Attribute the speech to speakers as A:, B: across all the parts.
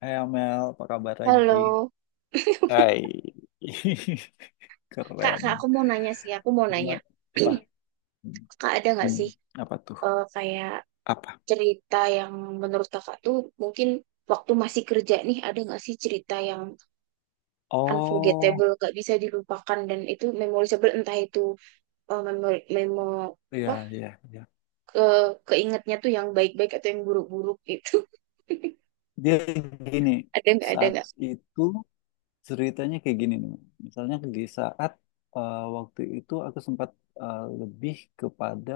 A: Hai Amel, apa kabar lagi?
B: Halo,
A: Hai,
B: Kak, aku
A: keren.
B: mau nanya sih, aku mau nanya,
A: Gimana? Apa?
B: Kak ada nggak
A: Hmm,
B: sih
A: apa tuh?
B: kayak
A: Apa?
B: cerita yang menurut Kakak tuh mungkin waktu masih kerja nih ada nggak sih cerita yang
A: Oh,
B: unforgettable, gak bisa dilupakan dan itu memorable entah itu eh, memo, memo
A: iya,
B: apa
A: iya, iya.
B: ke keingetnya tuh yang baik-baik atau yang buruk-buruk gitu.
A: Dia gini,
B: Ada nggak? Ada
A: saat
B: nggak?
A: itu ceritanya kayak gini nih. Misalnya di saat waktu itu aku sempat, lebih kepada,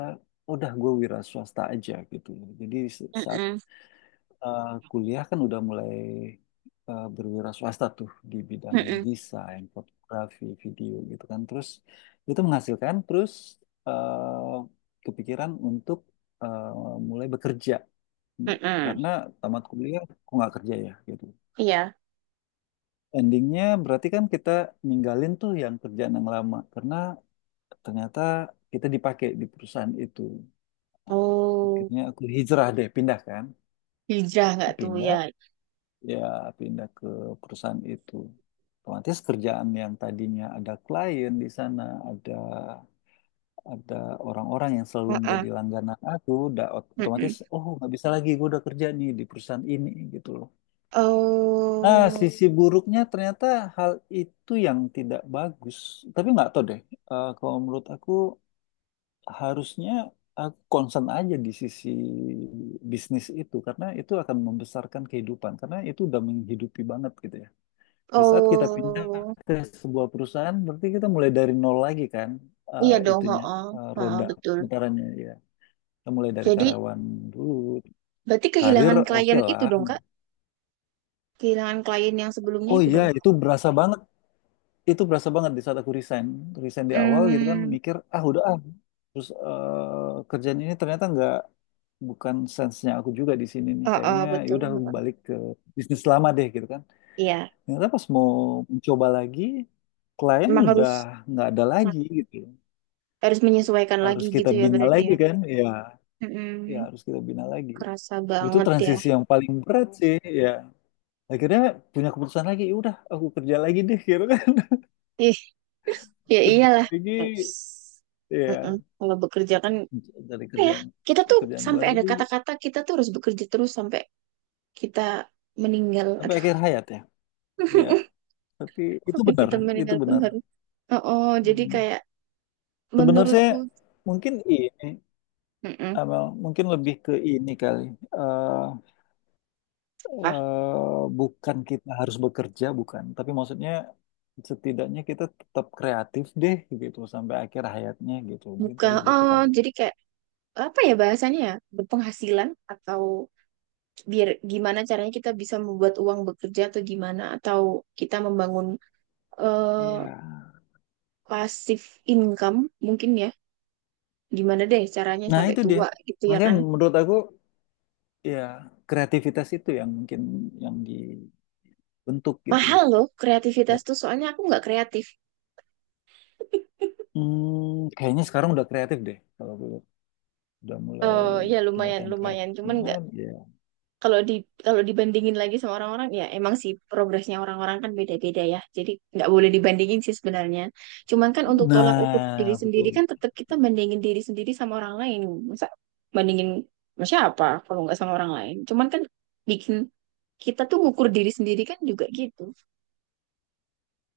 A: udah gue wira swasta aja gitu. Jadi saat
B: Mm-mm,
A: kuliah kan udah mulai berwira swasta tuh di bidang
B: mm-mm,
A: desain, fotografi, video gitu kan. Terus itu menghasilkan, terus eh, kepikiran untuk eh, mulai bekerja
B: mm-mm.
A: karena tamat kuliah kok nggak kerja ya gitu.
B: Iya.
A: Endingnya berarti kan kita ninggalin tuh yang kerjaan yang lama karena ternyata kita dipakai di perusahaan itu.
B: Oh,
A: Akhirnya aku hijrah deh, pindah kan.
B: hijrah nggak tuh ya?
A: Pindah ya pindah ke perusahaan itu. Otomatis kerjaan yang tadinya ada klien di sana, ada ada orang-orang yang selalu
B: Heeh,
A: menjadi langganan aku, udah otomatis
B: heeh.
A: oh nggak bisa lagi gue udah kerja nih di perusahaan ini gitu loh. Nah,
B: Oh.
A: sisi buruknya ternyata hal itu yang tidak bagus. Tapi nggak tahu deh, kalau menurut aku harusnya aku concern aja di sisi bisnis itu karena itu akan membesarkan kehidupan karena itu udah menghidupi banget gitu ya. Di saat kita pindah
B: Oh,
A: ke sebuah perusahaan, berarti kita mulai dari nol lagi kan,
B: iya dong,
A: itunya,
B: heeh, heeh,
A: roda
B: betul.
A: putarannya ya. Kita mulai dari
B: Jadi,
A: karyawan dulu.
B: berarti
A: Karir
B: kehilangan klien
A: oke
B: itu
A: lah.
B: dong, Kak? Kehilangan klien yang sebelumnya
A: Oh
B: itu
A: iya,
B: dong.
A: itu berasa banget. Itu berasa banget di saat aku resign. Resign di awal gitu kan,
B: Hmm,
A: mikir, ah udah ah. Terus kerjaan ini ternyata nggak, bukan sense-nya aku juga di sini nih
B: heeh,
A: kayaknya, ya
B: betul.
A: udah aku
B: Heeh.
A: balik ke bisnis lama deh gitu kan,
B: Iya,
A: ternyata pas mau mencoba lagi klien
B: emang
A: udah
B: harus
A: nggak ada lagi gitu,
B: harus menyesuaikan lagi
A: harus kita
B: gitu ya
A: bina
B: berarti
A: lagi
B: ya.
A: kan ya, ya
B: Mm-mm,
A: harus kita bina lagi.
B: kerasa
A: Itu
B: banget ya.
A: transisi yang paling berat sih, ya akhirnya punya keputusan lagi, "Ya udah aku kerja lagi deh gitu kan."
B: Ih, ya
A: Kerja
B: iyalah.
A: lagi,
B: Ups. Mm-mm,
A: ya
B: kalau bekerja kan,
A: dari
B: apa ya,
A: kerjaan,
B: kita tuh
A: kerjaan
B: sampai ada
A: baru
B: kata-kata kita tuh harus bekerja terus sampai kita meninggal.
A: sampai
B: Aduh.
A: akhir hayat ya, ya tapi itu
B: Kok
A: benar,
B: hitam
A: itu
B: meninggal pun
A: benar.
B: harus. Oh, oh, jadi
A: Hmm.
B: kayak
A: Sebenarnya
B: menurutku,
A: mungkin ini,
B: mm,
A: Amel, mungkin lebih ke ini kali. Eh,
B: hah?
A: bukan kita harus bekerja, bukan. Tapi maksudnya setidaknya kita tetap kreatif deh gitu sampai akhir hayatnya gitu. Mungkin
B: Bukan.
A: kali gitu
B: Oh,
A: kali.
B: jadi kayak apa ya bahasanya ya? Berpenghasilan atau biar gimana caranya kita bisa membuat uang bekerja atau gimana atau kita membangun eh
A: Iya.
B: pasif income mungkin ya. Gimana deh caranya
A: Nah,
B: sampai
A: itu dia.
B: tua gitu ya
A: Makanya
B: kan?
A: menurut aku ya kreativitas itu yang mungkin yang dibentuk gitu.
B: Mahal loh kreativitas
A: Dan,
B: tuh soalnya aku nggak kreatif.
A: kayaknya sekarang udah kreatif deh kalau gue lihat. Udah mulai
B: Oh ya, lumayan
A: kelihatan kreatif.
B: lumayan, cuman nggak
A: Cuman, ya.
B: kalau di kalau dibandingin lagi sama orang-orang ya emang sih progresnya orang-orang kan beda-beda ya. Jadi nggak boleh dibandingin sih sebenarnya. Cuman kan untuk tolak ukur diri
A: Nah,
B: sendiri
A: betul.
B: kan tetap kita bandingin diri sendiri sama orang lain. Masa bandingin sama siapa kalau nggak sama orang lain. Cuman kan bikin kita tuh ngukur diri sendiri kan juga gitu.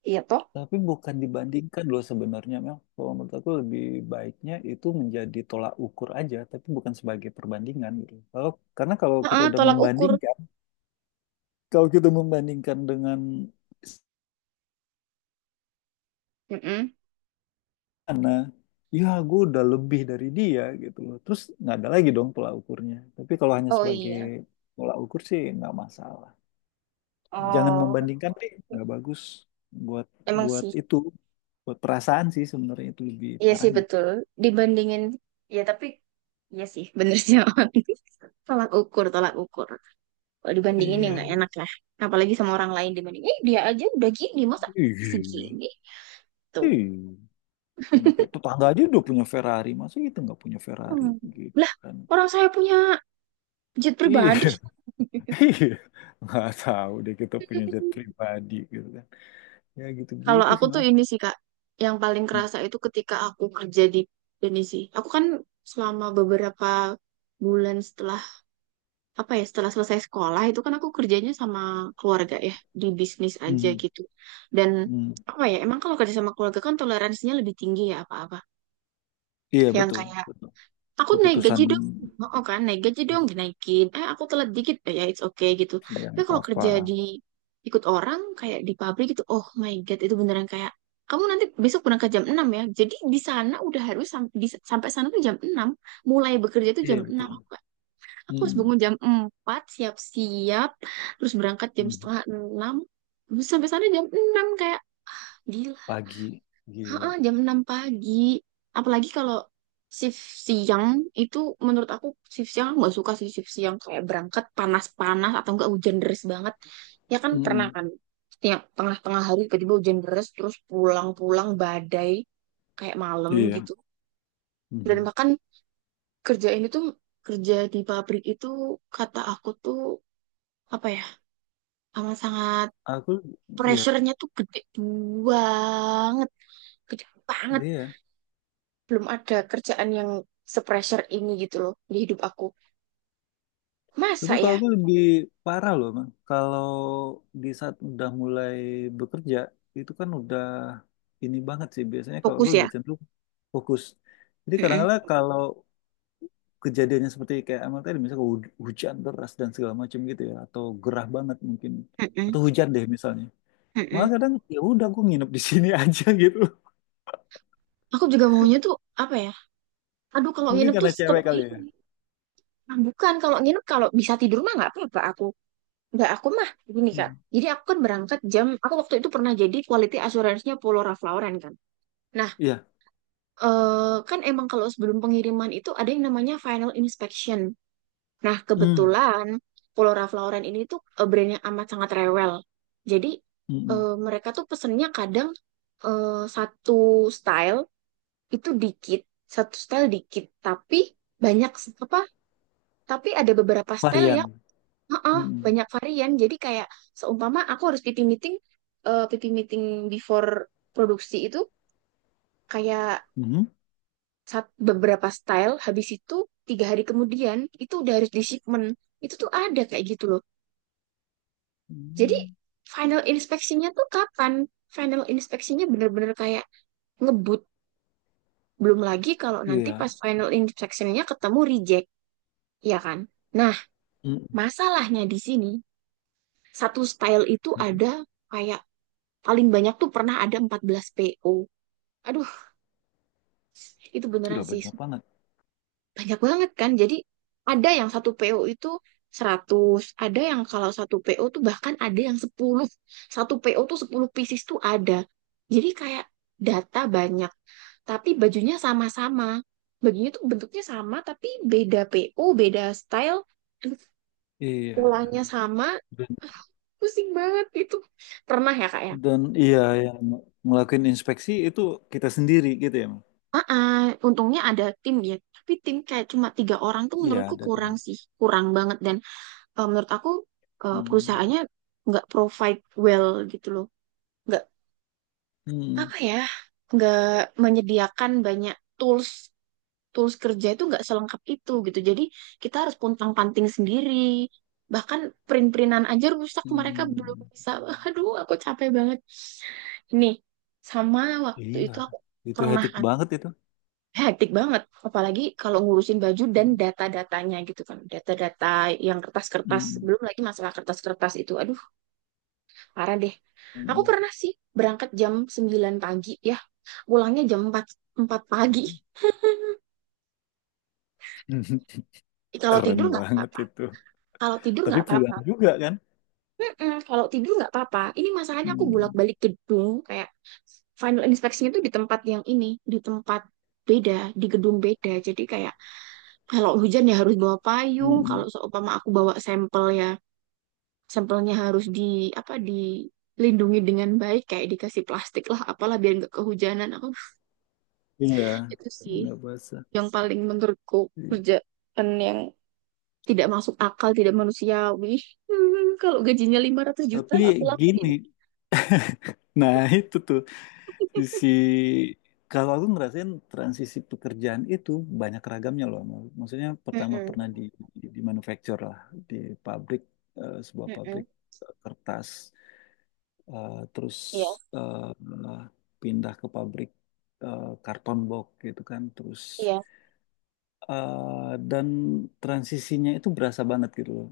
B: Iya toh?
A: Tapi bukan dibandingkan loh sebenarnya, Mel. Kalau menurut aku lebih baiknya itu menjadi tolak ukur aja, tapi bukan sebagai perbandingan gitu. Kalau, karena kalau kita
B: Heeh,
A: udah
B: tolak ukur.
A: membandingkan, kalau kita membandingkan dengan
B: Mm-mm.
A: sana, ya gue udah lebih dari dia gitu loh. Terus nggak ada lagi dong tolak ukurnya. Tapi kalau hanya
B: Oh
A: sebagai
B: iya.
A: tolak ukur sih nggak masalah. Jangan
B: Oh,
A: membandingkan deh, nggak bagus buat
B: emang
A: buat
B: sih.
A: itu, buat perasaan sih sebenarnya itu lebih
B: Iya sih
A: parahnya.
B: betul. Dibandingin ya tapi iya sih bener sih Awan. Tolak ukur, tolak ukur. Kalau dibandingin ya
A: Iya.
B: nggak enak lah. Apalagi sama orang lain dibanding. Eh, dia aja udah gini masa
A: Iya,
B: segini tuh.
A: iya. Cuma kayak tetangga aja udah punya Ferrari, masa kita nggak punya Ferrari
B: Hmm.
A: gitu
B: Lah
A: kan?
B: orang saya punya jet pribadi.
A: Iya, iya. Nggak tahu deh kita punya jet pribadi gitu kan. Ya
B: Kalau
A: gitu-gitu
B: aku
A: sih,
B: tuh
A: mas.
B: ini sih Kak, yang paling
A: Hmm.
B: kerasa itu ketika aku kerja di ini sih. Aku kan selama beberapa bulan setelah apa ya setelah selesai sekolah itu kan aku kerjanya sama keluarga ya di bisnis aja
A: Hmm.
B: gitu, dan
A: Hmm.
B: apa ya emang kalau kerja sama keluarga kan toleransinya lebih tinggi ya apa-apa
A: Iya
B: yang
A: betul,
B: kayak,
A: betul.
B: aku naik
A: Keputusan.
B: gaji dong, oh kan naik gaji dong dinaikin, eh aku telat dikit, eh, ya it's okay gitu,
A: Iya,
B: tapi
A: nggak
B: kalau
A: apa-apa.
B: kerja di ikut orang kayak di pabrik gitu oh my god itu beneran kayak, kamu nanti besok berangkat jam 6 ya, jadi di sana udah harus sampai sana tuh jam enam, mulai bekerja tuh jam
A: Iya,
B: enam.
A: betul.
B: Aku harus
A: Mm.
B: bangun jam 4 siap-siap, terus berangkat jam
A: Mm.
B: setengah enam, terus sampai sana jam 6 kayak gila.
A: Pagi, gila.
B: Heeh, jam 6 pagi. Apalagi kalau shift siang, itu menurut aku shift siang aku nggak suka sih shift siang. Kayak berangkat panas-panas atau enggak hujan deras banget. Ya kan pernah
A: Mm-mm.
B: kan, setiap tengah-tengah hari tiba-tiba hujan deras, terus pulang-pulang badai kayak malam
A: Iya.
B: gitu. Dan
A: Mhm.
B: bahkan kerja ini tuh, kerja di pabrik itu kata aku tuh, apa ya, amat sangat
A: Aku, iya,
B: pressure-nya tuh gede banget, gede banget.
A: iya.
B: Belum ada kerjaan yang se-pressure ini gitu loh di hidup aku.
A: Tapi
B: Masa
A: kalau
B: ya?
A: gue lebih parah loh, Bang. Kalau di saat udah mulai bekerja, itu kan udah ini banget sih. Biasanya kalau gue
B: Fokus ya?
A: lebih cenderung fokus. Jadi
B: Mm-mm,
A: kadang-kadang kalau kejadiannya seperti kayak amal tadi, misalnya hujan deras dan segala macam gitu ya, atau gerah banget mungkin,
B: mm-mm,
A: atau hujan deh misalnya. Malah
B: mm-mm.
A: kadang ya udah gue nginep di sini aja gitu.
B: Aku juga maunya tuh apa ya? Aduh kalau
A: Mungkin
B: nginep tuh
A: karena cewek
B: stop
A: kali ya.
B: ini. Ah, bukan kalau nginep kalau bisa tidur mah nggak apa-apa aku. Nggak, aku mah gini Kak.
A: Hmm.
B: Jadi aku kan berangkat jam, aku waktu itu pernah jadi quality assurance-nya Polora Flauran kan. Nah,
A: Iya.
B: kan emang kalau sebelum pengiriman itu ada yang namanya final inspection. Nah,
A: Hmm.
B: kebetulan Pulau Flora Lauren ini tuh brand yang amat sangat rewel. Jadi
A: Mm-mm.
B: mereka tuh pesennya kadang satu style itu dikit, satu style dikit, tapi banyak apa? Tapi ada beberapa style ya,
A: Varian.
B: heeh,
A: Mm-mm.
B: banyak varian. Jadi kayak seumpama aku harus pipi meeting before produksi itu kayak
A: Mhm.
B: beberapa style, habis itu 3 hari kemudian itu udah harus di shipment. Itu tuh ada kayak gitu loh. Jadi
A: Hmm.
B: final inspeksinya tuh kapan? Final inspeksinya bener-bener kayak ngebut. Belum lagi kalau nanti
A: Iya.
B: pas final inspeksinya ketemu reject, ya kan? Nah, masalahnya di sini, satu style itu
A: Mm-mm.
B: ada kayak paling banyak tuh pernah ada 14 PO. Aduh, itu beneran
A: Gila
B: sih.
A: banyak banget.
B: Banyak banget kan. Jadi ada yang satu PO itu 100, ada yang kalau satu PO tuh bahkan ada yang 10. Satu PO tuh 10 pieces tuh ada. Jadi kayak data banyak, tapi bajunya sama-sama. Bajunya tuh bentuknya sama, tapi beda PO, beda style, terus
A: Iya.
B: polanya sama.
A: Dan,
B: Ah, pusing banget itu. Pernah ya kak ya?
A: dan iya yang ngelakuin inspeksi itu kita sendiri gitu ya. Mang?
B: Ah, untungnya ada tim ya. Tapi tim kayak cuma 3 orang tuh
A: Iya
B: menurutku
A: ada
B: kurang
A: tim.
B: sih, kurang banget. Dan menurut aku
A: Hmm.
B: perusahaannya nggak provide well gitu loh, nggak
A: Hmm.
B: apa ya, nggak menyediakan banyak tools tools kerja itu nggak selengkap itu gitu jadi kita harus puntang-panting sendiri, bahkan print-printan aja rusak mereka belum
A: Hmm.
B: bisa. Aduh aku capek banget ini, sama waktu
A: Iya.
B: itu aku
A: Itu
B: pernah
A: hectic banget itu.
B: hektik banget apalagi kalau ngurusin baju dan
A: Hmm.
B: data-datanya gitu kan, data-data yang kertas-kertas
A: Hmm.
B: belum lagi masalah kertas-kertas itu, aduh parah deh. Aku
A: Hmm.
B: pernah sih berangkat jam 9 pagi ya. Pulangnya jam 4 4 pagi. Kalau
A: Keren
B: tidur nggak
A: banget
B: apa-apa.
A: itu.
B: Kalau tidur
A: Tapi
B: nggak apa-apa.
A: pulang juga kan?
B: Mm-mm, kalau tidur nggak apa-apa. Ini masalahnya aku
A: Hmm.
B: bolak-balik gedung kayak final inspection itu di tempat yang ini, di tempat beda, di gedung beda. Jadi kayak kalau hujan ya harus bawa payung,
A: Hmm.
B: kalau seumpama aku bawa sampel ya, sampelnya harus di apa dilindungi dengan baik kayak dikasih plastik lah apalah biar nggak kehujanan aku,
A: Iya.
B: itu sih
A: Nggak basah.
B: yang paling menurutku kerjaan yang tidak masuk akal, tidak manusiawi. Kalau gajinya 500 juta aku
A: Tapi
B: lakuin.
A: gini. Nah itu tuh. Sisi kalau aku ngerasain transisi pekerjaan itu banyak ragamnya loh. Mal. Maksudnya pertama
B: Mm-mm,
A: pernah di manufacture lah, di pabrik, sebuah pabrik
B: mm-mm.
A: kertas. Terus
B: Iya,
A: eh, pindah ke pabrik, karton box gitu kan, terus
B: iya.
A: dan transisinya itu berasa banget gitu loh.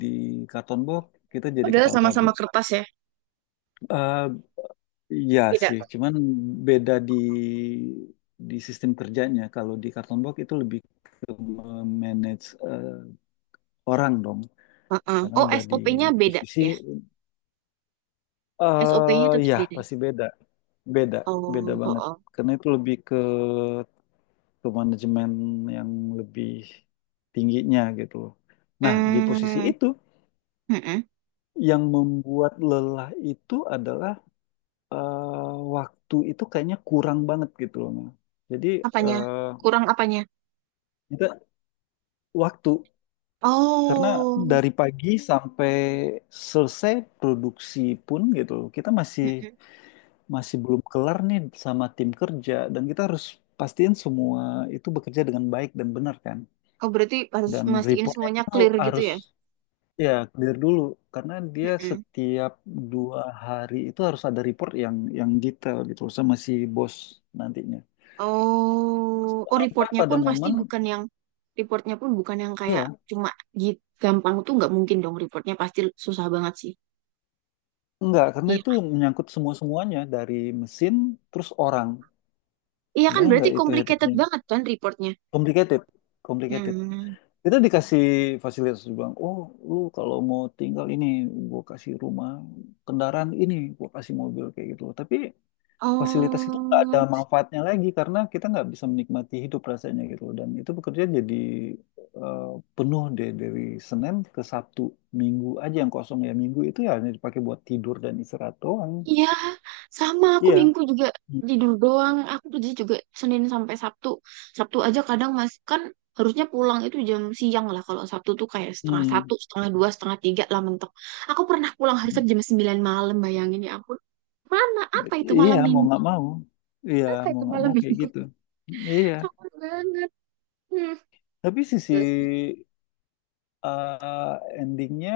A: Di karton box kita jadi
B: Padahal
A: kepala
B: sama-sama
A: pabrik.
B: kertas ya,
A: Eh, Iya
B: beda.
A: sih, cuman beda di sistem kerjanya. Kalau di Kartonbox itu lebih ke manage orang dong,
B: Heeh.
A: karena
B: Oh,
A: udah di
B: SOP-nya beda
A: posisi
B: ya. SOP-nya tetap
A: ya
B: beda.
A: pasti beda, beda, beda
B: Oh,
A: banget.
B: oh.
A: Karena itu lebih ke manajemen yang lebih tingginya gitu loh. Nah, di posisi
B: Hmm,
A: itu
B: mm-mm.
A: yang membuat lelah itu adalah waktu itu kayaknya kurang banget gitu loh. Nah. Jadi
B: Apanya?
A: eh,
B: Kurang apanya?
A: kita waktu karena
B: Oh,
A: dari pagi sampai selesai produksi pun gitu kita masih
B: mm-mm.
A: masih belum kelar nih sama tim kerja dan kita harus pastiin semua itu bekerja dengan baik dan benar kan,
B: Oh, berarti harus
A: dan
B: mastiin
A: reportnya
B: semuanya
A: itu
B: clear gitu
A: harus
B: ya.
A: ya clear dulu karena dia
B: Mm-mm.
A: setiap dua hari itu harus ada report yang detail gitu sama si bos nantinya
B: Oh, oh,
A: sampai
B: reportnya
A: pada
B: pun pasti
A: momen
B: bukan yang, reportnya pun bukan yang kayak
A: ya
B: cuma git gampang tuh nggak mungkin dong reportnya pasti susah banget sih.
A: enggak karena
B: Iya,
A: itu menyangkut semua semuanya dari mesin terus orang.
B: iya kan
A: Bayang
B: berarti
A: nggak itu
B: complicated
A: hektiknya?
B: banget kan reportnya.
A: Complicated, complicated.
B: Hmm.
A: Kita dikasih fasilitas bang. Oh, lu kalau mau tinggal ini, gua kasih rumah, kendaraan ini, gua kasih mobil kayak gitu. Tapi fasilitas itu nggak ada
B: Oh.
A: manfaatnya lagi karena kita nggak bisa menikmati hidup rasanya gitu. Dan itu bekerja jadi eh, penuh deh dari Senin ke Sabtu, Minggu aja yang kosong ya. Minggu itu ya hanya dipakai buat tidur dan istirahat doang.
B: Iya, sama aku
A: Iya.
B: minggu juga tidur doang. Aku kerja juga Senin sampai Sabtu. Sabtu aja kadang masih kan, harusnya pulang itu jam siang lah. Kalau Sabtu tuh kayak setengah
A: Hmm.
B: satu, setengah dua, setengah tiga lah mentok. Aku pernah pulang hari
A: Hmm.
B: Sabtu jam 9 malam, bayangin ya ampun. Mana? Apa itu
A: Iya,
B: malam
A: mau
B: minggu?
A: nggak mau. Iya,
B: Apa
A: mau
B: itu
A: nggak
B: malam
A: mau kayak
B: minggu?
A: gitu. Iya,
B: Capek banget. Hmm.
A: tapi sisi
B: Terus
A: endingnya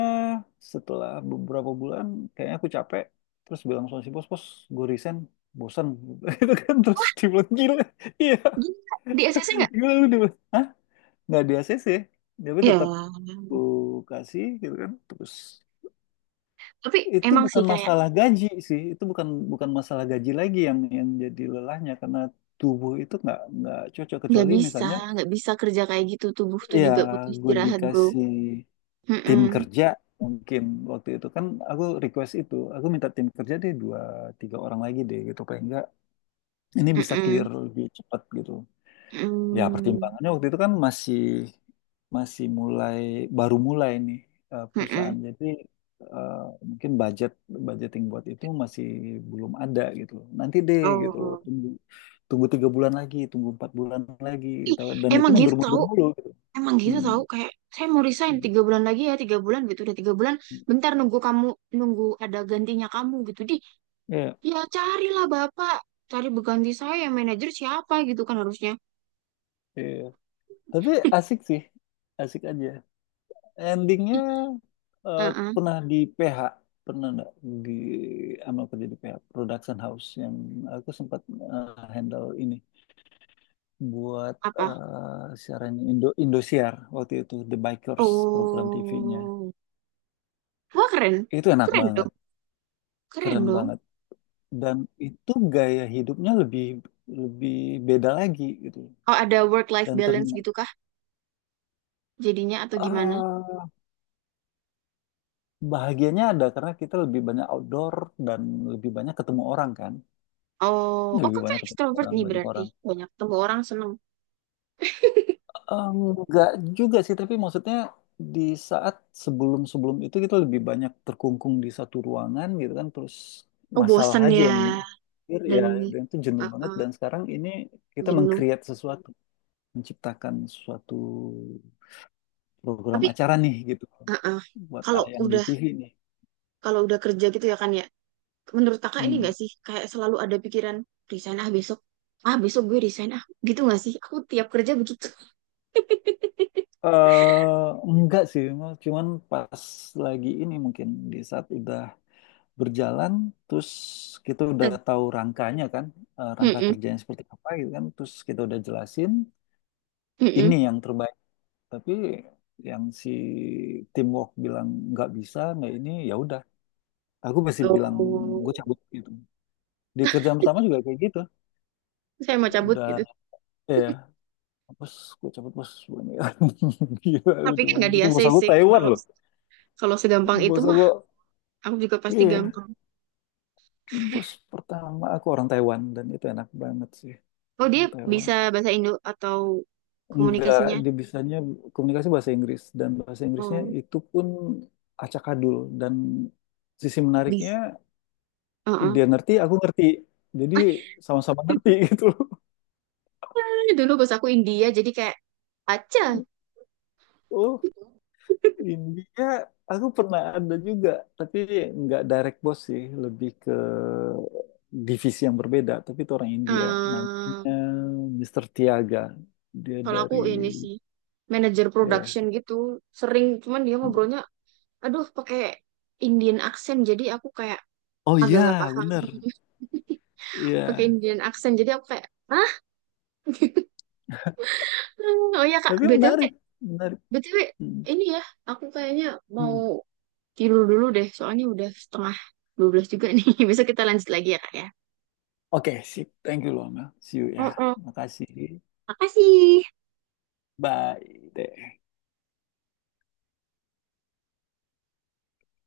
A: setelah beberapa bulan kayaknya aku capek. Terus bilang sama si bos, bos, gue resign, bosan. Itu kan terus dia bilang, gila, iya,
B: gila, di SSC nggak?
A: gila lu dia bilang, hah? Nggak di ACC, tapi
B: Ya,
A: tetap aku kasih gitu kan. Terus
B: tapi
A: itu
B: emang sih
A: bukan
B: kayak
A: masalah gaji sih, itu bukan bukan masalah gaji lagi yang jadi lelahnya karena tubuh itu nggak cocok
B: nggak
A: kecuali
B: bisa,
A: misalnya
B: nggak bisa kerja kayak gitu. Tubuh tuh
A: ya
B: juga butuh
A: gue
B: istirahat, bro.
A: dikasih tim
B: Mm-mm.
A: kerja mungkin waktu itu kan aku request itu aku minta tim kerja deh dua tiga orang lagi deh gitu paling enggak ini bisa clear
B: Mm-mm.
A: lebih cepat gitu. Ya,
B: Mm.
A: pertimbangannya waktu itu kan masih masih mulai baru mulai nih,
B: Mm-mm.
A: perusahaan. Jadi eh, mungkin budget budgeting buat itu masih belum ada gitu loh. Nanti deh gitu loh.
B: Oh.
A: Tunggu tunggu tiga bulan lagi, tunggu empat bulan lagi,
B: Ih,
A: gitu. Dan itu
B: emang gitu tahu.
A: mundur-mundur mulu gitu.
B: Emang gitu
A: Hmm.
B: tahu kayak saya mau resign 3 bulan lagi ya tiga bulan gitu udah tiga bulan, bentar nunggu kamu, nunggu ada gantinya kamu gitu di,
A: Iya,
B: ya carilah bapak, cari berganti saya manajer siapa gitu kan harusnya.
A: iya. Tapi asik sih, asik aja. Endingnya
B: Ih,
A: eh,
B: uh-uh.
A: pernah di PH, pernah nggak di ama kerja di PH production house yang aku sempat eh, handle ini buat
B: Apa?
A: siarannya Indosiar waktu itu, The Bikers program TV-nya.
B: Oh, wah keren,
A: Itu enak
B: keren
A: banget,
B: dong, keren
A: keren
B: dong.
A: banget, dan itu gaya hidupnya lebih lebih beda lagi gitu,
B: Oh ada work life
A: dan
B: balance
A: ternyata
B: gitu kah jadinya atau gimana.
A: ah, bahagianya ada karena kita lebih banyak outdoor dan lebih banyak ketemu orang kan,
B: Oh, oh
A: lebih
B: kakak
A: banyak ketemu
B: ekstrovert
A: orang,
B: nih
A: banyak
B: berarti.
A: orang.
B: Banyak temu orang seneng.
A: Enggak juga sih, tapi maksudnya di saat sebelum-sebelum itu kita lebih banyak terkungkung di satu ruangan gitu kan, terus
B: Oh,
A: masalah
B: bosen
A: aja
B: ya.
A: yang hadir, ya,
B: Dan
A: dan itu jenuh
B: uh,
A: banget,
B: uh,
A: dan sekarang ini kita
B: jenuh.
A: meng-create sesuatu, menciptakan suatu program
B: Tapi
A: acara nih gitu
B: uh, uh,
A: buat
B: kalau
A: tayang di
B: udah
A: TV nih.
B: kalau udah kerja gitu ya kan ya. Menurut kakak ini
A: Hmm.
B: nggak sih? Kayak selalu ada pikiran resign ah besok. Ah besok gue resign ah. Gitu nggak sih? Aku tiap kerja begitu.
A: Enggak sih, Mas. Cuman pas lagi ini mungkin di saat udah berjalan terus kita udah tahu rangkanya kan, rangka
B: Mm-mm,
A: kerjanya seperti apa gitu kan, terus kita udah jelasin ini
B: mm-mm.
A: yang terbaik, tapi yang si teamwork bilang nggak bisa nggak ini ya udah, aku masih bilang
B: Oh,
A: gue cabut gitu. Di kerjaan pertama juga kayak gitu,
B: saya mau cabut
A: udah,
B: gitu.
A: eh bos, gue cabut bos. Gila lu
B: Tapi kan
A: doang,
B: nggak di
A: itu bos aku
B: ACC,
A: Taiwan
B: kalau
A: loh.
B: kalau segampang itu
A: Bos
B: mah
A: aku,
B: aku juga pasti
A: iya,
B: gampang.
A: bos pertama aku orang Taiwan dan itu enak banget sih.
B: Oh, dia
A: Orang Taiwan.
B: bisa bahasa Indo atau
A: Enggak,
B: komunikasinya?
A: dia bisanya komunikasi bahasa Inggris dan bahasa Inggrisnya
B: Oh,
A: itu pun acakadul, dan sisi menariknya
B: bisa. Heeh.
A: dia ngerti, aku ngerti. Jadi sama-sama ngerti gitu loh.
B: Dulu bos aku India, jadi kayak aja.
A: Oh, India aku pernah ada juga, tapi nggak direct boss sih, lebih ke divisi yang berbeda, tapi itu orang India.
B: eh
A: Namanya Mr. Tiaga. Dia
B: Kalau aku
A: dari
B: ini sih manajer
A: ya.
B: production gitu, sering cuman dia ngobrolnya, aduh pakai Indian accent, jadi aku kayak
A: Oh
B: agak
A: iya,
B: gak paham.
A: bener.
B: Pakai
A: Iya.
B: Indian accent, jadi aku kayak, ah, oh ya Kak,
A: Tapi
B: BTW,
A: menarik, menarik.
B: BTW,
A: Hmm.
B: ini ya, aku kayaknya
A: Hmm.
B: mau tidur dulu deh, soalnya udah setengah 12 juga nih. Besok kita lanjut lagi ya, Kak ya.
A: Oke, sip. Thank you loh, see you ya.
B: Mm-mm.
A: Makasih.
B: Makasih.
A: Bye. Teh.